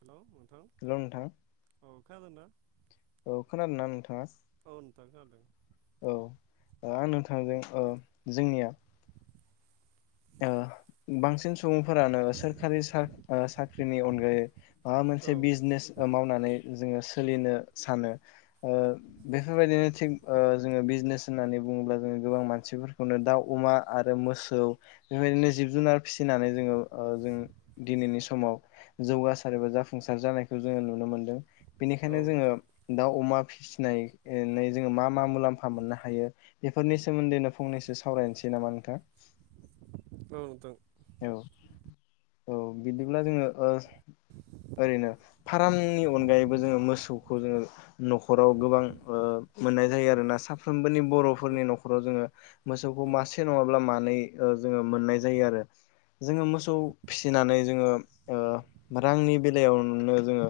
Hello hello नोंथां औ खोनादोंना औ खोनादोंना नोंथाङा औ नोंथां खोनादों औ आं नोंथां नोंथांजों ओ जों जोंनिया ओ बांसिन सुबुंफोरानो सोरखारि सा साख्रिनि अनगायै माबा औ मोनसे बिजनेस मावनानै जोङो सोलिनो सानो ओ बेफोरबायदिनो थिग ओ जोङो ओ बिजनेस होननानै बुङोब्ला जों गोबां मानसिफोरखौनो दाउ अमा आरो मोसौ बेबायदिनो जिब जुनार फिसिनानै जोङो जों दिनैनि समाव जौगासार एबा जाफुं सार जानायखौ जोङो नुनो मोनदों औ बेनिखायनो जोङो नोंथां दाउ अमा फिसिनाय जोङो मा मा मुलाम्फा मोननो हायो बेफोरनि सोमोन्दैनो फंनैसो सावरायनोसै नामा नोंथां औ नोंथां औ औ बिदिब्ला जोङो ओ ओरैनो फारामनि अनगायैबो जोङो मोसौखौ जोङो न'खराव गोबां ओ मोननाय जायो आरोना साफ्रोमबोनि औ बर'फोरनि न'खराव जोङो मोसौखौ मासे नङाब्ला मानै जोङो मोननाय जायो आरो जोङो मोसौ फिसिनानै जोङो ओ रांनि बेलायावनो जोङो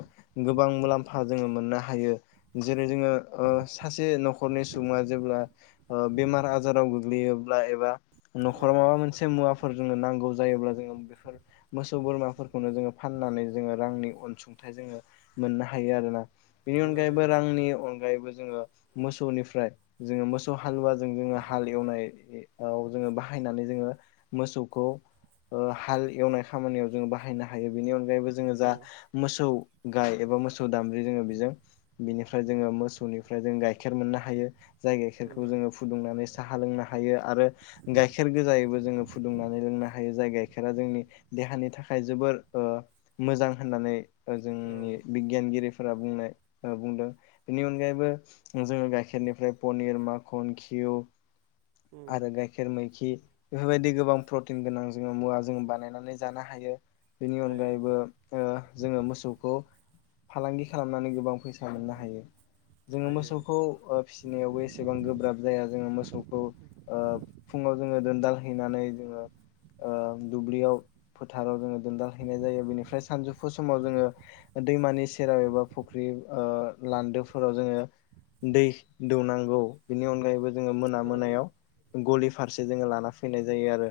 गोबां मुलाम्फा जोङो मोननो हायो जेरै जोङो ओ दे सासे न'खरनि सुबुङा जेब्ला बेमार आजाराव गोग्लैयोब्ला एबा औ न'खराव माबा मोनसे मुवाफोर जोंनो नांगौ जायोब्ला जोङो बेफोर मोसौ बोरमाफोरखौनो जोङो फाननानै जोङो रांनि अनसुंथाइ जोङो मोननो हायो आरोना बेनि मोननो हायो अनगायैबो ओं रांनि अनगायैबो जोङो मोसौनिफ्राय जोङो मोसौ हालुवाजों जोङो हाल एवनाय जोङो बाहाय नानै जोङो मोसौखौ ओ हाल एवनाय खामानियाव जों बाहायनो हायो बेनि अनगायैबो जोङो औ जा मोसौ गाय एबा मोसौ दामब्रि जोङो बेजों बिनिफ्राय जोङो मोसौनिफ्राय जों गाइखेर मोननो हायो जाय गाइखेरखौ मोननो जोङो फुदुंनानै साह लोंनो हायो आरो गाइखेर गोजायैबो जोङो फुदुंनानै लोंनो हायो जाय गाइखेरा जोंनि देहानि थाखाय जोबोर ओ मोजां होननानै ओ हायो औ जोंनि बिगियानगिरि फोरा बुंनाय बुंदों बेनि अनगायैबो जोङो गाइखेरनिफ्राय पनिर माखन खि खिउ उम आरो गाइखेर मैखि बेफोरबायदि गोबां प्रतिन गोनां जोङो मुवा जों बानायनानै जानो हायो बेनि हायो ओं अनगायैबो ओ जोङो मोसौखौ फालांगि खालामनानै गोबां फैसा मोननो हायो जोङो हायो मोसौखौ ओ फिसिनायावबो एसेबां गोब्राब जाया जोङो मोसौ खौ ओ फुङाव जोङो दोनदाल हैनानै ओ ओ दुब्लियाव फोथाराव जोङो दोनदाल हैनाय जायो बेनिफ्राय सानजौफु समाव जोङो दैमानि सेराव एबा फुख्रि ओ लान्दोफोराव जोङो दै दौनांगौ बेनि अनगायैबो जोङो मोना औ मोनायाव गलि फारसे जोङो लाना फैनाय जायो आरो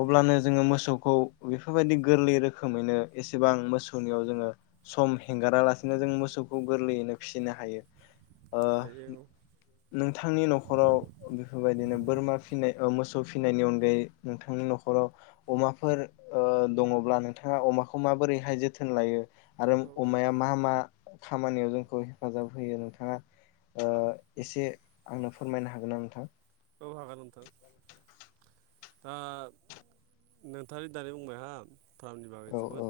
औ अब्लानो जोङो मोसौखौ बेफोरबायदि गोरलै रोखोमैनो एसेबां मोसौनियाव जोङो सम हेंगारालासिनो जों मोसौखौ गोरलैयैनो फिसिनो हायो ओ हायो नों नोंथांनि न'खराव बेफोरबादिनो बोरमा फिसिनाय मोसौ फिसिनायनि अनगायै नोंथांनि न'खर न'खराव अमाफोर ओ दङब्ला नोंथाङा अमाखौ माबोरैहाय जोथोन लायो आरो औ अमाया मा मा खामानियाव जोंखौ हेफाजाब होयो नोंथाङा ओ एसे आंनो फोरमायनो हागोन नामा नोंथां औ हागोन नोंथां ओ नोंथाङादि दानि बुंबाय हा फार्मनि बागै औ औ जोबोद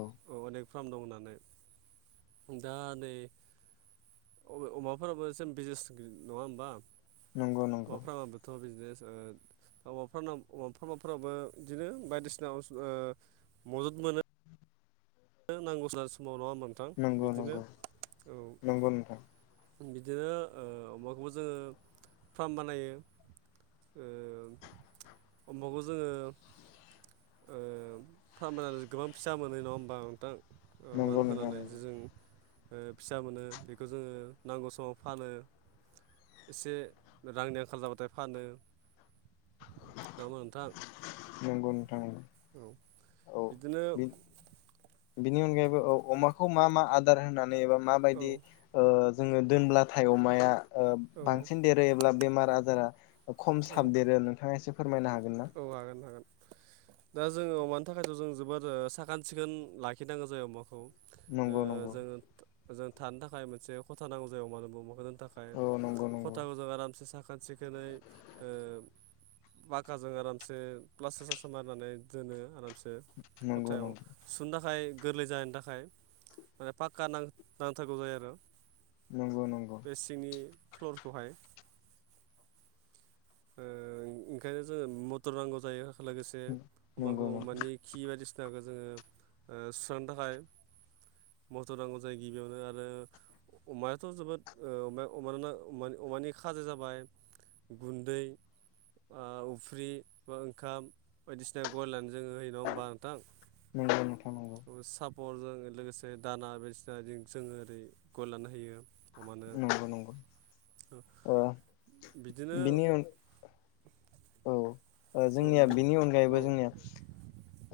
अनेक फार्म दं होननानै दा नै अमाफोराबो सेम बिजनेस नङा होमबा नंगौ नंगौ हौवाफ्राबाबोथ' बिजनेस ओ अमा फार्म अमा फार्मफोराबो बिदिनो बायदिसिना ओ अजद मोनो नांगौ जानाय समावल' नोंथां नंगौ बिदिनो नंगौ औ नंगौ नोंथां बिदिनो ओ अमाखौबो जोङो फार्म बानायो ओ अमाखौ जोङो ओ फारमा गोबां फिसा मोनो नङा होमबा थां वान नंगौ नोंथां नंगौ होनानैसो जों फिसा मोनो बेखौ जोङो नांगौ समाव फानो एसे रांनि आंखाल जाबाथाय फानो औ नोंथां नंगौ नोंथांमोन औ औ बिदिनो बि बिनि अनगायैबो अमाखौ मा मा आदार होनानै एबा औ माबायदि जोङो दोनब्लाथाय अमाया औ बांसिन देरहोयोब्ला बेमार आजारा खम औ साब देरो नोंथाङा एसे फोरमायनो हागोन ना? औ हागोन हागोन दा जोङो अमानि थाखायथ' जों जोबोद साखोन सिखोन लाखिनांगौ जायो अमाखौ नंगौ नंगौ जों जों थानो थाखाय मोनसे खथा नांगौ जायो मानो होनबा माखौ थाखाय औ नंगौ नंगौ खथाखौ जों आरामसे साखोन सिखोनै आाजों आरामसे प्लास्टार सासार मारनानै दोनो आरामसे नंगौ खथायाव सु थाखाय थाखाय गोरलै जाहैनि थाखाय माने पक्का नां नांथारगौ जायो आरो नंगौ नंगौ बे सिंनि फ्लरखौहाय ओंखायनो जोङो मथर नांगौ जायो लोगोसे अमाखौ नंगौ नंगौ अमानि खि बायदिसिना फखौ जोङो सुस्रांनो थाखाय मथर नांगौ जायो गिबियावनो आरो अमायाथ' जोबोदमाया अमाना अमानि खाजो जाबाय गुन फ्रि ओंखाम बायदिसिना ग जोङो हो नङा होमबा नोंथां नंगौ नोंथां नंगौ साब बरजों लोगोसे दाना बायदिना जोङो ओरै गय लानो होयो अ मानो नंगौ नंगौ ओ बिदिनो बिनि अन औ औ जोंनिया बि बेनि औ अनगायैबो जोंनिया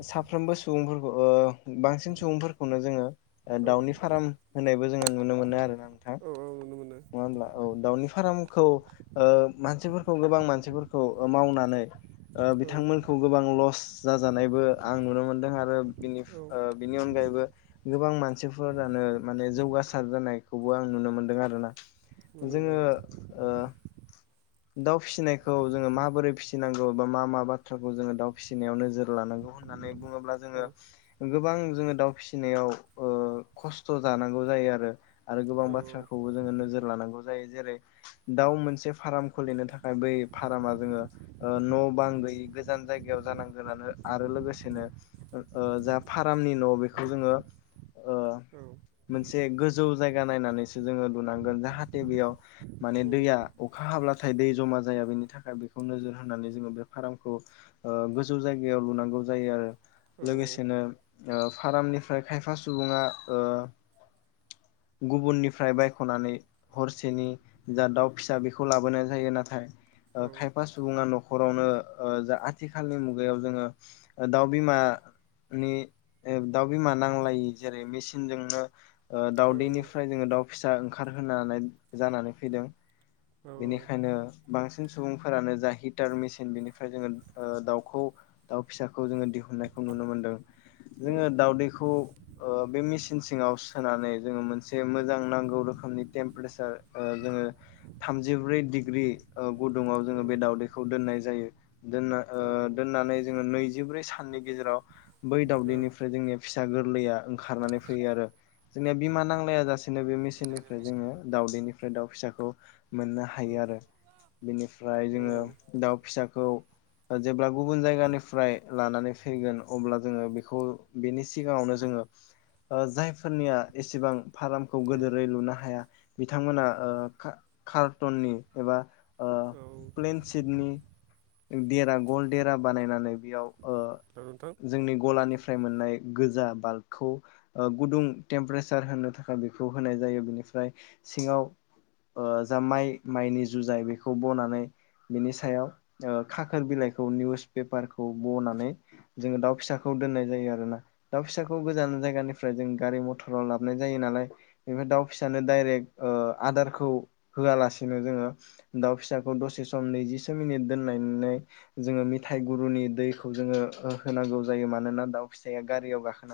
साफ्रोमबो सुबुंफोरखौ बांसिन सुबुंफोरखौनो जोङो औ दाउनि फार्म होनायबो जोङो नुनो मोनो आरोोना नोंथां। औ नुनो मोनो नङा होनब्ला औ दाउनि फार्म। मानसिफोरखौ गोबां मानसिफोरखौ मावनानै। औ बिथांमोनखौ गोबां लस जाजानायबो आं नुनो मोनदों आरो। नुनो बिनि अनगायैबो गोबां मानसिफोरानो माने जौग जानायखौबो आं नुनो मोनदों आरोोना मोनदों जोङो। दाउ फिसिनायखौ जोङो माबोरै फिसिनांगौ बा मा मा बाथ्राखौ जोङो दाउ फिसिनायाव नोजोर। होननानै बुङोब्ला औ जोङो गोबां। जोङो दाउ फिसिनायाव खस्थ' जानांगौ जायो आरो। आरो गोबां औ बाथ्राखौबो जोङो नोजोर लानांगौ जायो जेरै दाउ मोनसे फार्म। खुलिनो थाखाय बै फार्मा जोङो न' बां गैयै गोजान जायगायाव जानांगोन आरो। लोगोसेनो जा फार्मनि न' बेखौ जोङो। औ। गोौ जाया नायनानै जोङो लांगोन जाहाथे बेयाव मान दै अखा हाब्ला दै जमा जाया बेनि थाखाय बेखौ नोजोर होनानै जोङो बे फार्मखौ गोजौ जायगायाव लुनांगौ जायो आरो। औ लोगोसेनो फार्मनिफ्राय खायफा सुबुङा। गुबुननिफ्राय बायख'नानै हरसेनि जा दाउ फिसा बेखौ लाबोनो। नाथाय खायफा सुबा न'ख न'खरावनो जा आथिखालनि मुगायाव जोङो दाउ बिमा। नि दाउ बिमा नांलाय जेरै मेसिनजोंनो। दाउदैनिफ्राय जोङो दाउ फिसा ओंखारहोनानै जानानै फैदों। बेनिखायनो बांसिन बांसिन सुबुंफोरानो जा हिटार मेसिन बेनिफ्राय जोङो दाउखौ दाउ फिसाखौ जोङो दिहुननायखौ। नुनो मोनदों जोङो दावदैखौ बे मेसिन। सिं सिङाव सोनानै जोङो मोनसे मोजां नांगौ रोखोमनि टेम्पारेसार जोङो। थामजिब्रै डिग्रि गुदुङाव औ जोङो बे दावदैखौ दोननाय जायो। दना औ औ दोननानै जोङो नैजिब्रै साननि गेजेराव बै औ दावदैनिफ्राय जोंनि फ फिसा गोरलैया ओंखारनानै फैयो आरो जोंनिया बिमा नांलाया जासेनो बे निफ्राय जोङो दाउदैनिफ्राय दाउ फिसाखौ। मोननो हायो औ आरो बेनिफ्राय औ जोङो दाउ फिसाखौ। जेब्ला गुबुन जायगानिफ्राय लानानै फैगोन अब्ला जोङो बेखौ बेनि सिगाङावनो। ज जायफोरनिया एसेबां फार्मखौ गोदोरै लुनो हाया बिथांमोना कार्टननि एबा। औ प्लेन सिटनि देरा गल देरा बानायनानै बेयाव। हेल' नोंथां जोंनि गलानिफ्राय मोननाय गोजा बाल्बखौ गुदुं टेम्पारेसार होनो थाखाय बेखौ होनाय जायो बेनि। ओमफ्राय सिङाव जा माइ माइनि जुजाय बेखौ बनानै। बिनि सायाव खाखोर बिलाइखौ निउस पेपारखौ बनानै। जोङो दाउ फिसाखौ दोननाय जायो आरोोना दाउ फिसाखौ गोजान जायगानिफ्राय जों गारि मथराव लाबाय जायो। ालाय बेनिफ्राय दाउ फिसानो दडायरेक आदारखौ। होआलासेनो जोङो दाउ फिसाखौ दसे सम नैजिसे मिनिट दोननानै जोङो। मेथाइ गुरुनि दैखौ जोङो होनांगौ जायो मानोना दाउ फिसाइया गारियाव गाखोनानै।